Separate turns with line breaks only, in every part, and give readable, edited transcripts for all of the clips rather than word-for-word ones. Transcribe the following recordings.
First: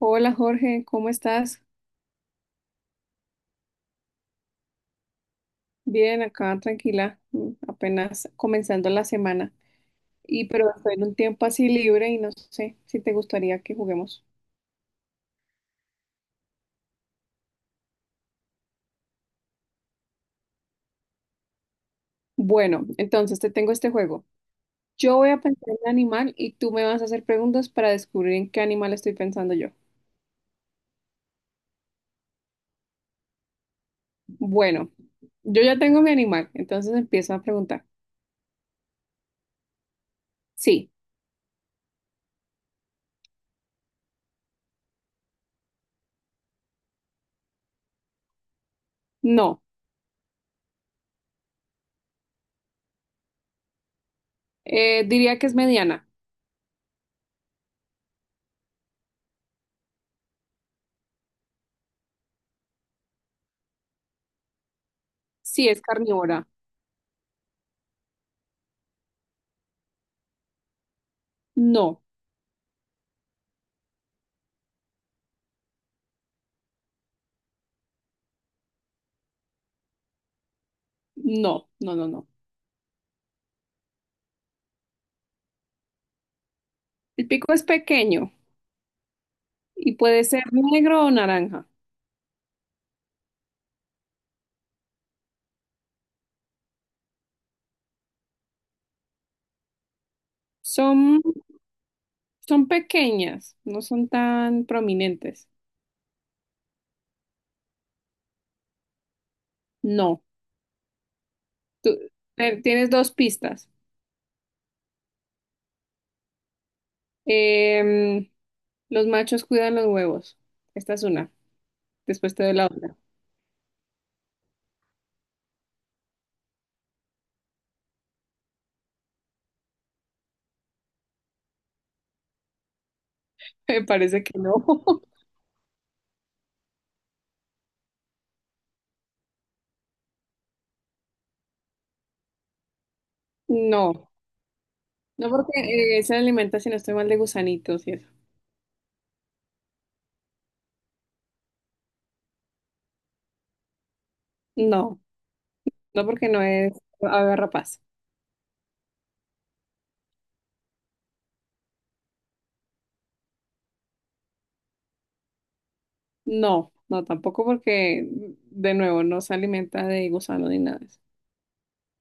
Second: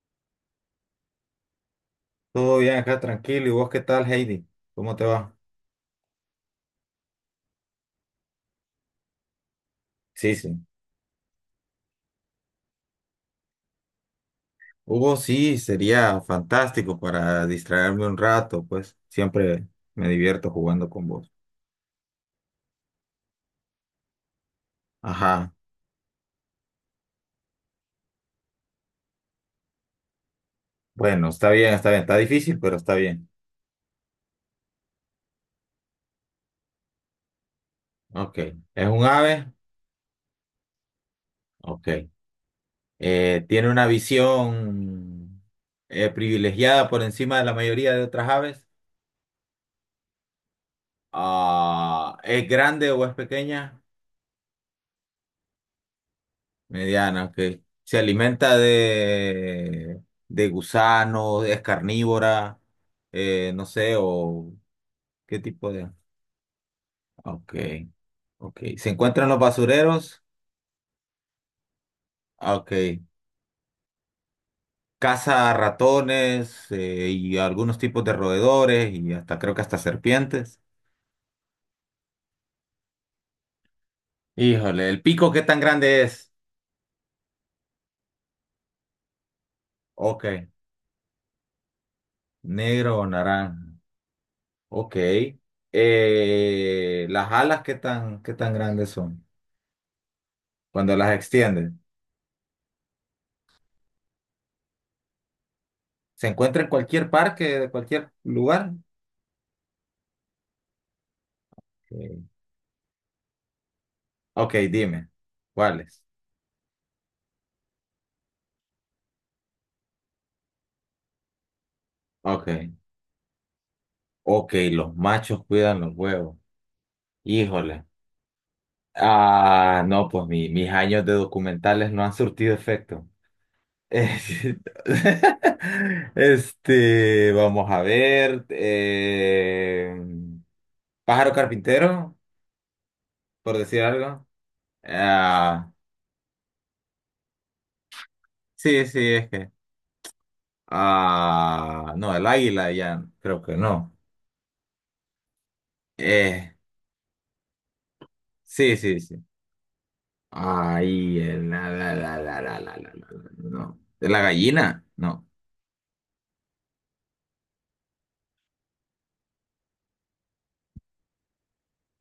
Hola Jorge, ¿cómo estás?
Todo bien acá, tranquilo. ¿Y vos qué tal, Heidi? ¿Cómo te va?
Bien, acá tranquila, apenas comenzando la semana.
Sí,
Y
sí.
pero estoy en un tiempo así libre y no sé si te gustaría que juguemos.
Hugo, sí, sería fantástico para distraerme un rato, pues siempre me divierto jugando con vos.
Bueno, entonces te tengo este juego. Yo voy a
Ajá.
pensar en un animal y tú me vas a hacer preguntas para descubrir en qué animal estoy pensando yo.
Bueno, está bien, está bien. Está difícil, pero está bien.
Bueno, yo ya tengo mi animal, entonces empiezo a preguntar.
Ok. ¿Es un ave?
Sí,
Ok. ¿Tiene una visión privilegiada por encima de la mayoría de otras aves?
no.
Ah, ¿es grande o es pequeña?
Diría que es mediana.
Mediana, ok. Se alimenta de gusanos, es carnívora, no sé, o qué
Sí,
tipo
es
de...
carnívora.
Ok, ok. Se encuentra en los basureros,
No,
ah, ok. Caza ratones y algunos tipos de roedores y hasta creo que hasta serpientes.
no, no, no, no.
Híjole, ¿el pico qué tan grande es?
El pico es pequeño y
Ok,
puede ser negro o naranja.
negro o naranja. Ok. ¿Las alas qué tan grandes son cuando las
Son,
extienden?
son pequeñas, no son tan prominentes.
Se encuentra en cualquier parque, de cualquier lugar.
No, tú
Eh,
tienes dos pistas.
Ok, dime. ¿Cuáles?
Em, los machos cuidan los huevos. Esta es una. Después te
Ok.
doy la otra.
Ok, los machos cuidan los huevos. Híjole. Ah, no, pues mis años de documentales no han surtido efecto.
Me
Eh,
parece que no.
Este, vamos a ver. Pájaro carpintero, por decir
No,
algo.
no
Ah,
porque se alimenta, si no estoy mal, de gusanitos y eso.
sí, sí, es que. Ah, no, el águila ya, creo que no.
No, no porque no
Eh,
es ave rapaz.
Sí, sí, sí. Ay, no. ¿De la gallina? No.
No, no tampoco porque, de nuevo, no se alimenta de gusano ni nada de eso.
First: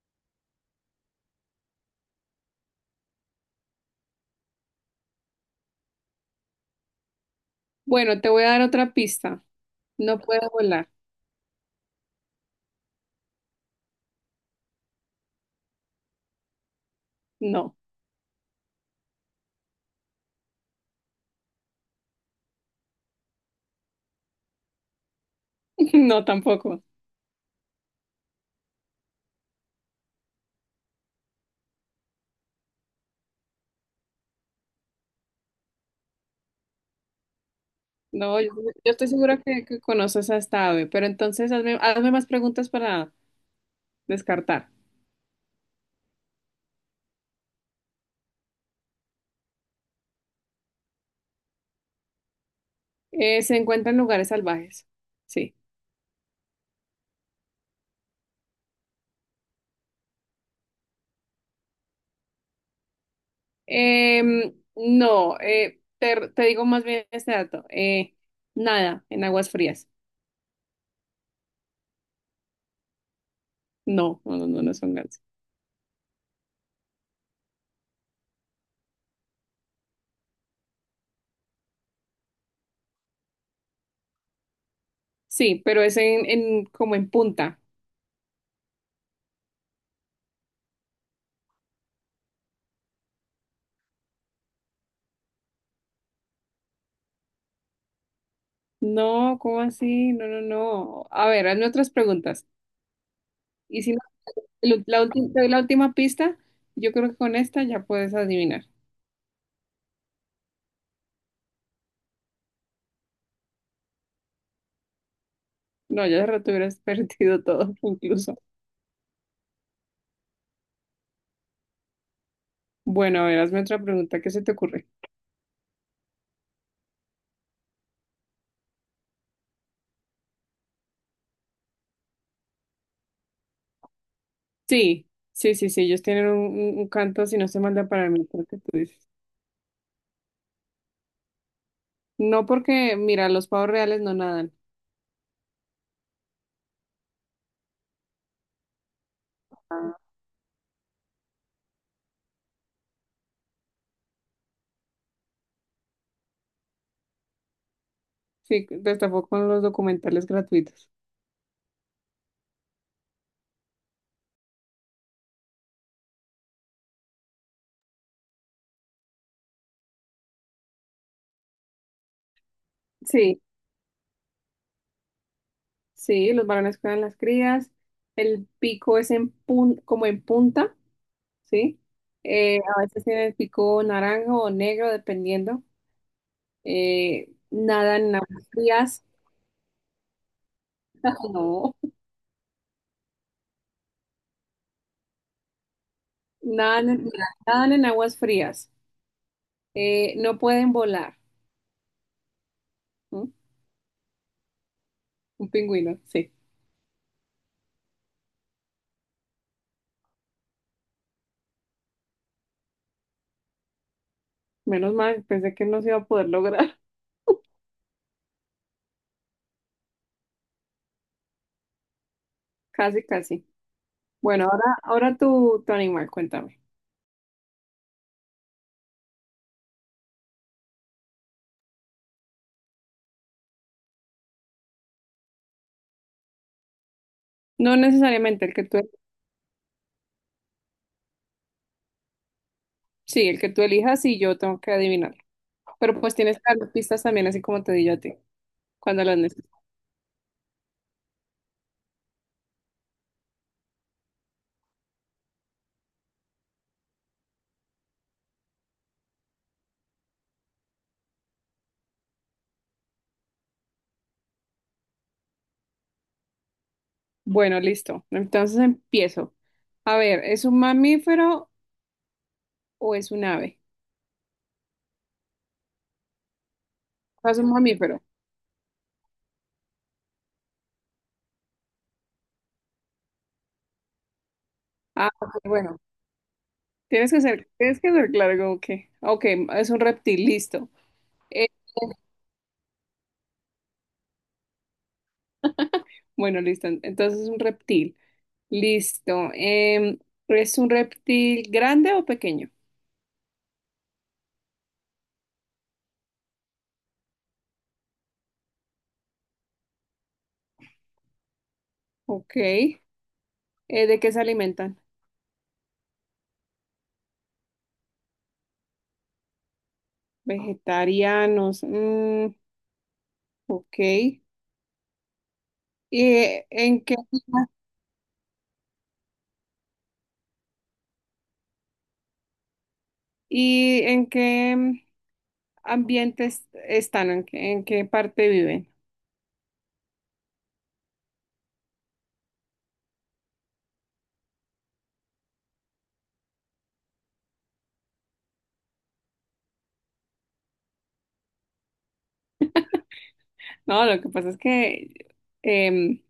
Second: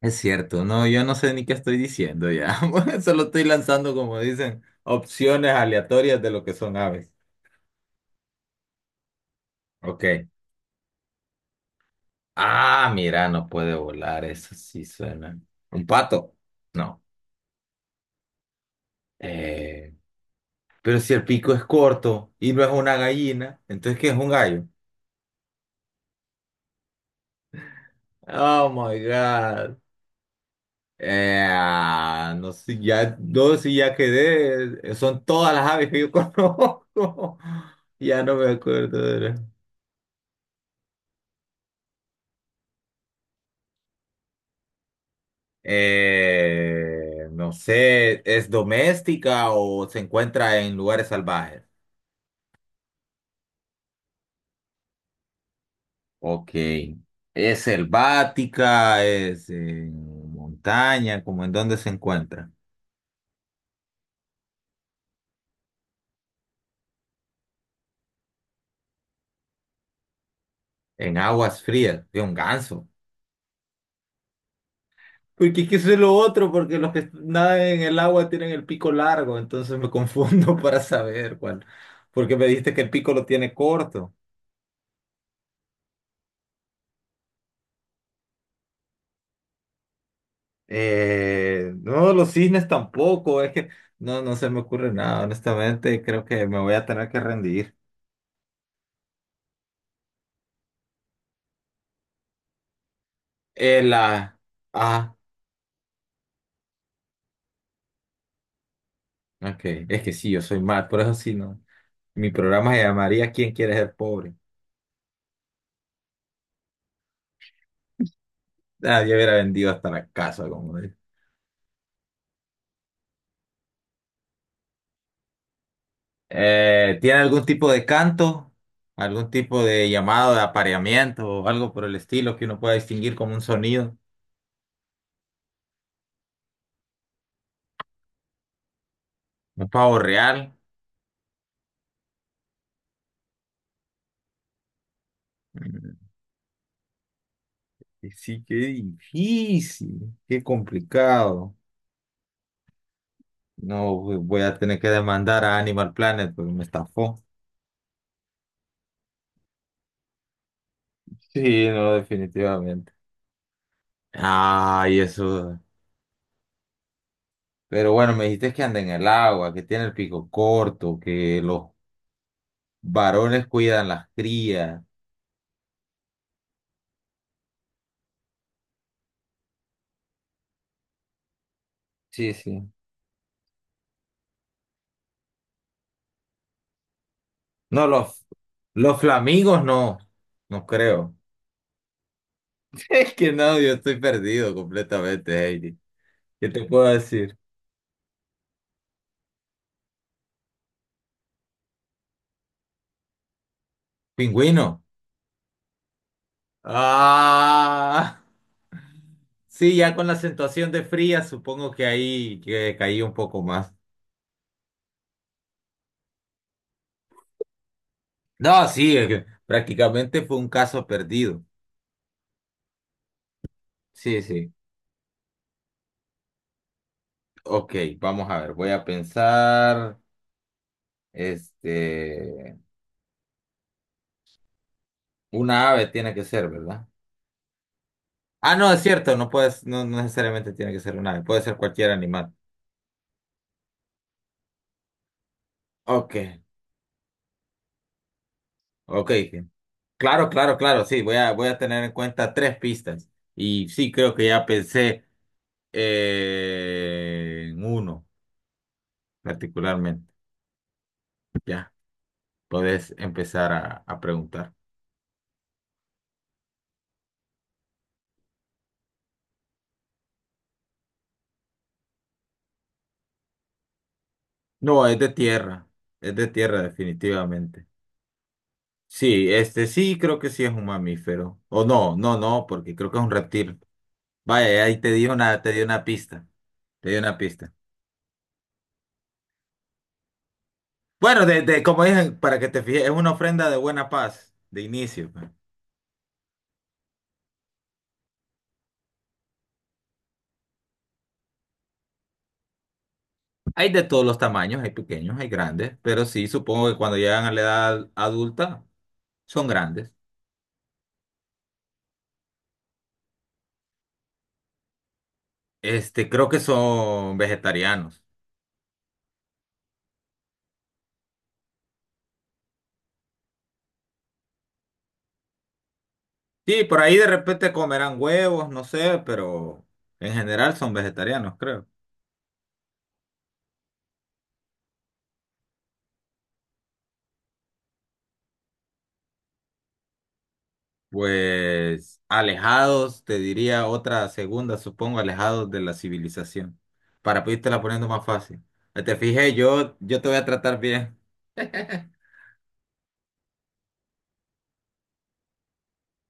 Es cierto, no, yo no sé ni qué estoy diciendo ya. Solo estoy lanzando, como dicen, opciones aleatorias de lo que son aves.
Bueno, te voy a dar otra pista.
Ok.
No puedo volar.
Ah, mira, no puede volar, eso sí suena. ¿Un pato? No.
No,
Eh, pero si el pico es corto y no es una gallina, entonces ¿qué es un gallo?
no tampoco.
Oh my God. Ah, no sé, ya, no, si ya quedé, son todas las aves que yo conozco. Ya no
No,
me
yo
acuerdo.
estoy segura que conoces a esta ave, pero entonces hazme, hazme más preguntas para descartar.
No sé, ¿es doméstica o se encuentra en lugares salvajes?
¿Se encuentra en lugares salvajes? Sí.
Ok. ¿Es selvática? ¿Es en montaña? ¿Cómo en dónde se encuentra?
Em, no, te digo más bien este dato. Nada, en aguas frías.
En aguas frías, de un ganso.
No, no, no, no, no son gansos.
Porque es que eso es lo otro, porque los que nadan en el agua tienen el pico largo, entonces me confundo para saber cuál. Porque me dijiste que el pico lo tiene corto.
Sí, pero es en, como en punta.
No, los cisnes tampoco, es que no, no se me ocurre nada, honestamente, creo que me voy a tener que rendir.
No, ¿cómo así? No, no, no. A ver, hazme otras preguntas.
Eh,
Y si
la... Ah,
te doy la última pista, yo creo que con esta ya puedes adivinar.
ok, es que sí, yo soy mal, por eso sí, no. Mi programa se llamaría ¿Quién quiere ser pobre?
No, ya de rato hubieras perdido todo, incluso.
Ah, yo hubiera vendido hasta la casa, como
Bueno, a ver, hazme otra pregunta, ¿qué se te ocurre?
¿Tiene algún tipo de canto, algún tipo de llamado de apareamiento o algo por el estilo que uno pueda distinguir como un sonido?
Sí, sí, sí, sí, ellos tienen un canto, si no se manda para mí, creo que tú dices.
¿Un pavo real?
No porque, mira, los pavos reales no nadan.
Mm, Sí, qué
Ah.
difícil, qué complicado. No, voy a tener que demandar a Animal Planet porque me estafó.
Sí, destapó con los documentales gratuitos.
Sí, no, definitivamente. Ay, eso. Pero bueno, me dijiste que anda en el agua, que tiene el pico corto, que los
Sí,
varones cuidan las crías.
sí, los varones cuidan las crías, el pico es en como en punta, ¿sí?
Sí, sí.
A veces tiene el pico naranja o negro, dependiendo.
No,
Nadan en
los,
aguas
los
frías,
flamingos no, no creo.
no,
Es que no, yo estoy perdido completamente, Heidi. ¿Qué te puedo
nadan, en
decir?
nadan en aguas frías, no pueden volar. ¿M?
Pingüino.
Un pingüino, sí.
Ah, sí, ya con la acentuación de fría, supongo que ahí que caí un poco más.
Menos mal, pensé que no se iba a poder lograr.
No, sí, es que prácticamente fue un caso perdido.
Casi, casi.
Sí,
Bueno,
sí.
ahora, tu animal, cuéntame.
Ok, vamos a ver, voy a pensar, este, una ave tiene que ser, ¿verdad?
No necesariamente
Ah,
el que
no,
tú,
es cierto, no puedes, no necesariamente tiene que ser una ave, puede ser cualquier animal.
sí, el que tú elijas y yo tengo que adivinar. Pero
Ok,
pues tienes que dar pistas también, así como te di yo a ti, cuando
ok.
las necesites.
Claro, claro, claro, sí, voy a tener en cuenta tres pistas. Y sí, creo que ya pensé en uno particularmente. Ya, podés empezar a preguntar.
Bueno, listo. Entonces empiezo. A ver, ¿es un mamífero o es un ave?
No, es de tierra
Es un
definitivamente.
mamífero.
Sí, este sí, creo que sí es un mamífero. O no, no, no, porque creo que es un reptil. Vaya, ahí
Ah, ok,
te di
bueno,
una pista, te di una pista.
tienes que ser claro como que, ah, ok, es un reptil, listo.
Bueno, de,
Eh,
de, como dije, para que te fijes, es una ofrenda de buena paz, de inicio, pues.
bueno, listo, entonces es un reptil, listo. ¿Es un reptil grande o pequeño?
Hay de todos los tamaños, hay pequeños, hay grandes, pero sí, supongo que cuando llegan a la edad adulta son grandes.
Ok, ¿de qué se alimentan?
Este, creo que son vegetarianos.
Vegetarianos, mm, ok. ¿Y eh,
Sí, por
en
ahí
qué,
de repente comerán huevos, no sé, pero en general son vegetarianos, creo.
en qué ambientes están? ¿En qué parte viven?
Pues alejados, te diría otra segunda, supongo, alejados de la civilización. Para la poniendo más fácil. Te fijé, yo te voy a tratar bien.
No, lo que pasa es que em,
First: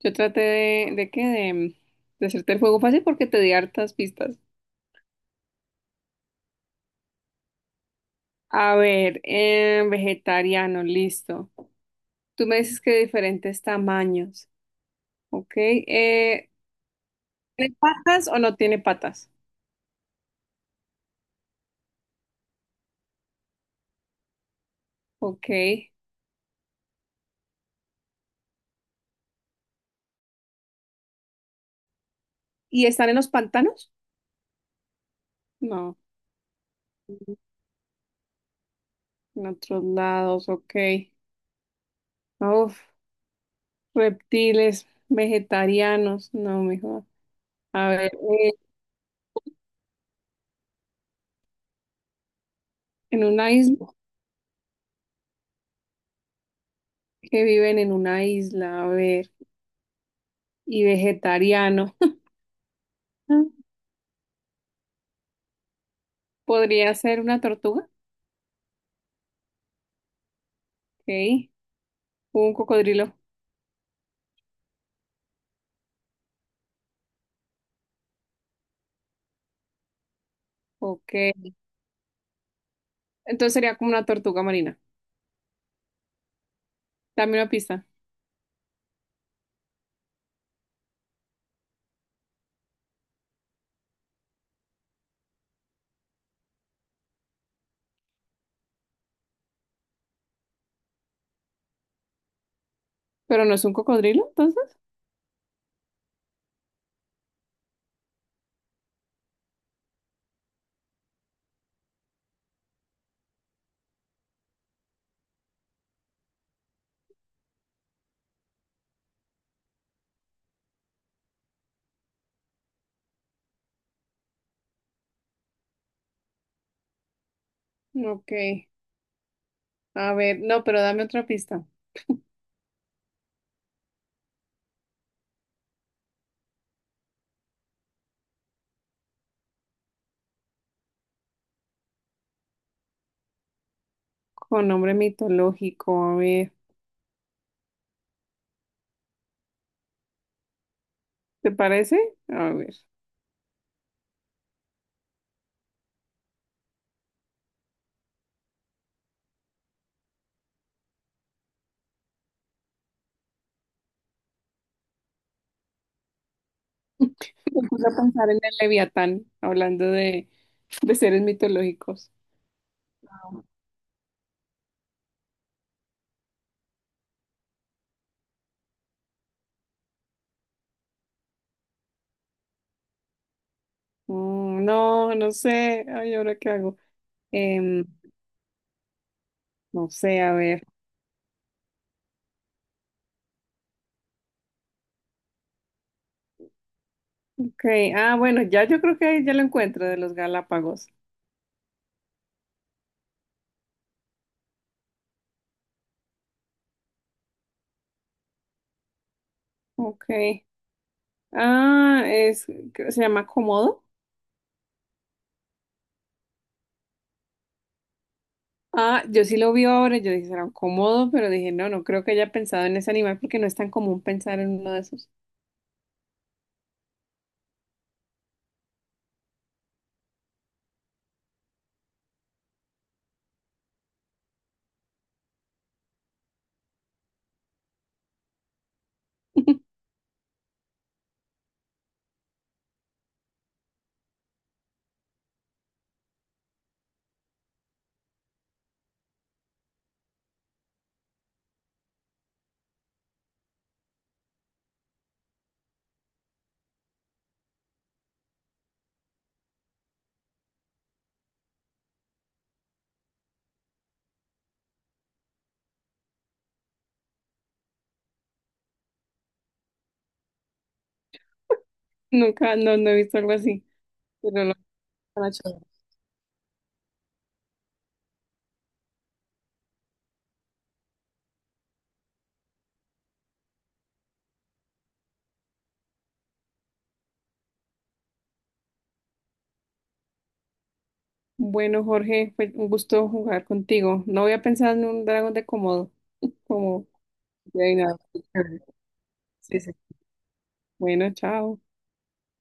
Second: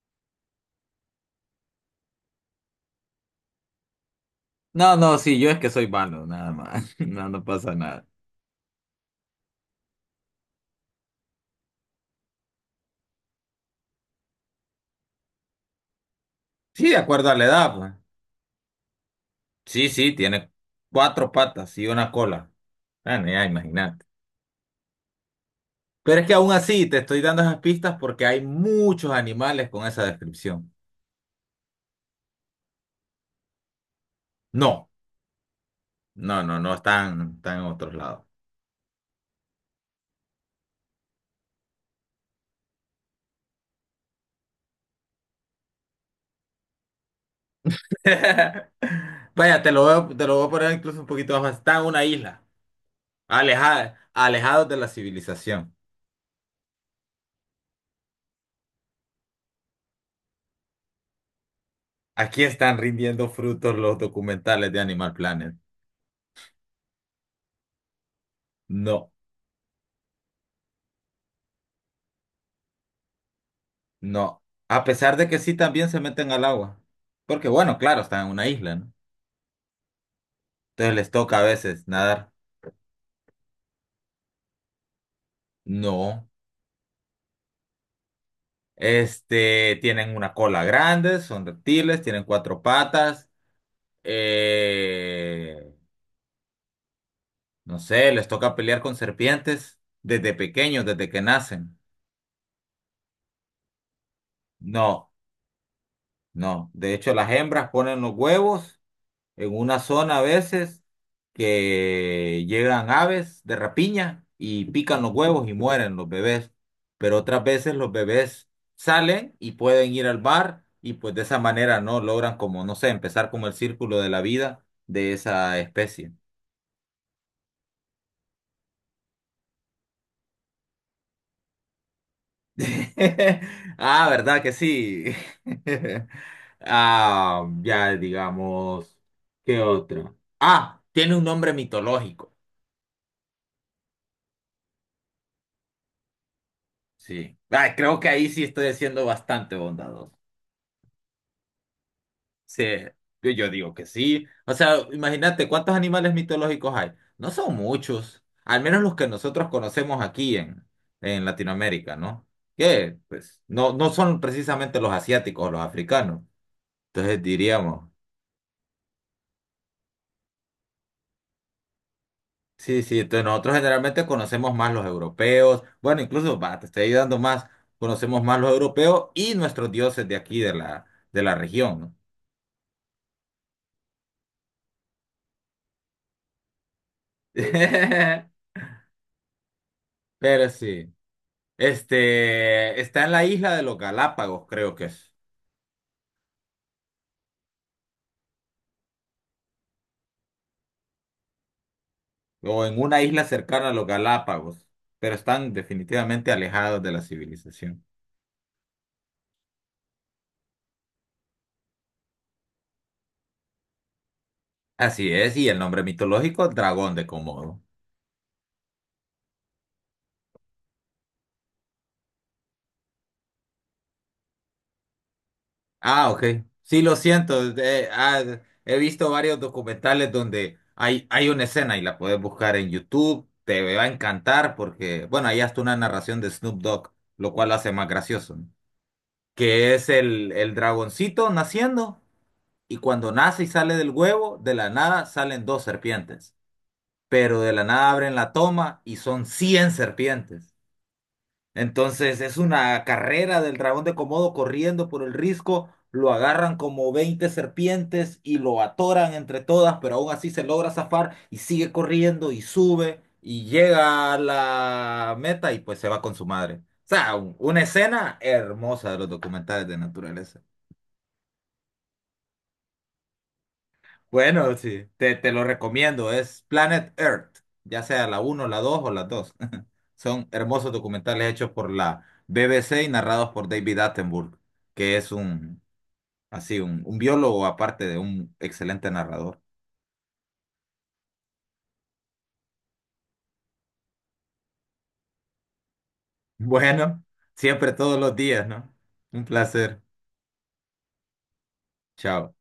yo traté de hacerte el juego fácil porque te di hartas pistas.
No, no, sí, yo es que soy malo, nada más. No, no pasa nada.
A ver, vegetariano, listo. Tú me dices que de diferentes tamaños, ¿ok?
Sí, de acuerdo a la edad,
¿Tiene
pues.
patas o no tiene patas?
Sí, sí, tiene cuatro patas y una cola. Bueno, ya imagínate.
Ok.
Pero es que aún así te estoy dando esas pistas porque hay muchos animales con esa descripción.
¿Y están en los pantanos?
No,
No,
no, no, no están,
en
están en otros lados.
otros lados, ok. Uf, reptiles, vegetarianos, no, mejor. A ver,
Vaya, te lo voy a poner incluso un poquito más fácil. Está en una isla,
¿en una isla?
alejada, alejados de la civilización.
Que viven en una isla, a ver, y vegetariano.
Aquí están rindiendo frutos los documentales de Animal Planet.
Podría ser una tortuga,
No.
ok. Un cocodrilo,
No, a pesar de que sí también se meten al agua. Porque bueno, claro, están en una isla, ¿no? Entonces les toca a
ok.
veces nadar.
Entonces sería como una tortuga marina.
No.
Dame una pista.
Este, tienen una cola grande, son reptiles, tienen cuatro patas. eh, no sé, les toca pelear con serpientes desde pequeños, desde que nacen.
Pero no es un cocodrilo, entonces.
No, no. De hecho, las hembras ponen los huevos en una zona a veces que llegan aves de rapiña y pican los huevos y mueren los bebés, pero otras veces los bebés salen y pueden ir al bar y pues de esa manera no logran como, no sé, empezar como el círculo de la vida de esa especie.
Ok. A ver, no, pero dame otra pista.
Ah, ¿verdad que sí? Ah, ya digamos, ¿qué otro Ah, tiene un nombre mitológico.
Con nombre mitológico, a ver.
Sí. Ah, creo que ahí sí estoy siendo bastante bondadoso.
¿Te parece? A
Sí,
ver.
yo digo que sí. O sea, imagínate cuántos animales mitológicos hay. No son muchos, al menos los que nosotros conocemos aquí en, Latinoamérica, ¿no? Que pues no, no son precisamente los asiáticos o los africanos. Entonces
Me puse
diríamos,
a pensar en el Leviatán, hablando de seres mitológicos.
sí, sí, entonces nosotros generalmente conocemos más los europeos. Bueno, incluso, va, te estoy ayudando más, conocemos más los europeos y nuestros dioses de aquí, de la región, ¿no?
Mm, no, no sé. Ay, ¿ahora qué hago? Em, no sé, a
Pero
ver.
sí. Este, está en la isla de los Galápagos, creo que es.
Ok. Ah, bueno, ya yo creo que ya lo encuentro de los Galápagos.
O en una isla cercana a los Galápagos. Pero están definitivamente alejados de la civilización.
Ok. Ah, es, se llama Komodo.
Así es, y el nombre mitológico, Dragón de Komodo.
Ah, yo sí lo vi ahora, yo dije, será un Komodo, pero dije, no, no creo que haya pensado en ese animal porque no es tan común pensar en uno de esos.
Ah, ok. Sí, lo siento. Ah, he visto varios documentales donde hay una escena y la puedes buscar en YouTube. Te va a encantar porque, bueno, ahí hasta una narración de Snoop Dogg, lo cual lo hace más gracioso, ¿no? Que es el dragoncito naciendo. Y cuando nace y sale del huevo, de la nada salen dos serpientes. Pero de la nada abren la toma y son 100 serpientes. Entonces es una carrera del dragón de Komodo corriendo por el risco. Lo agarran como 20 serpientes y lo atoran entre todas, pero aún así se logra zafar y sigue corriendo y sube y llega a la meta y pues se va con su madre. O sea, una escena hermosa de los documentales de naturaleza.
Nunca, no, no he visto algo así. Pero lo
Bueno, sí, te,
tan
te lo
chévere.
recomiendo. Es Planet Earth, ya sea la uno, la 2 o las 2. Son hermosos documentales hechos por la BBC y narrados por David Attenborough, que es así, un biólogo aparte de un excelente narrador.
Bueno, Jorge, fue un gusto jugar contigo. No había pensado en un dragón de Komodo, como
Bueno, siempre
de nada.
todos los días, ¿no? Un
Sí, sí.
placer.
Bueno, chao.
Chao.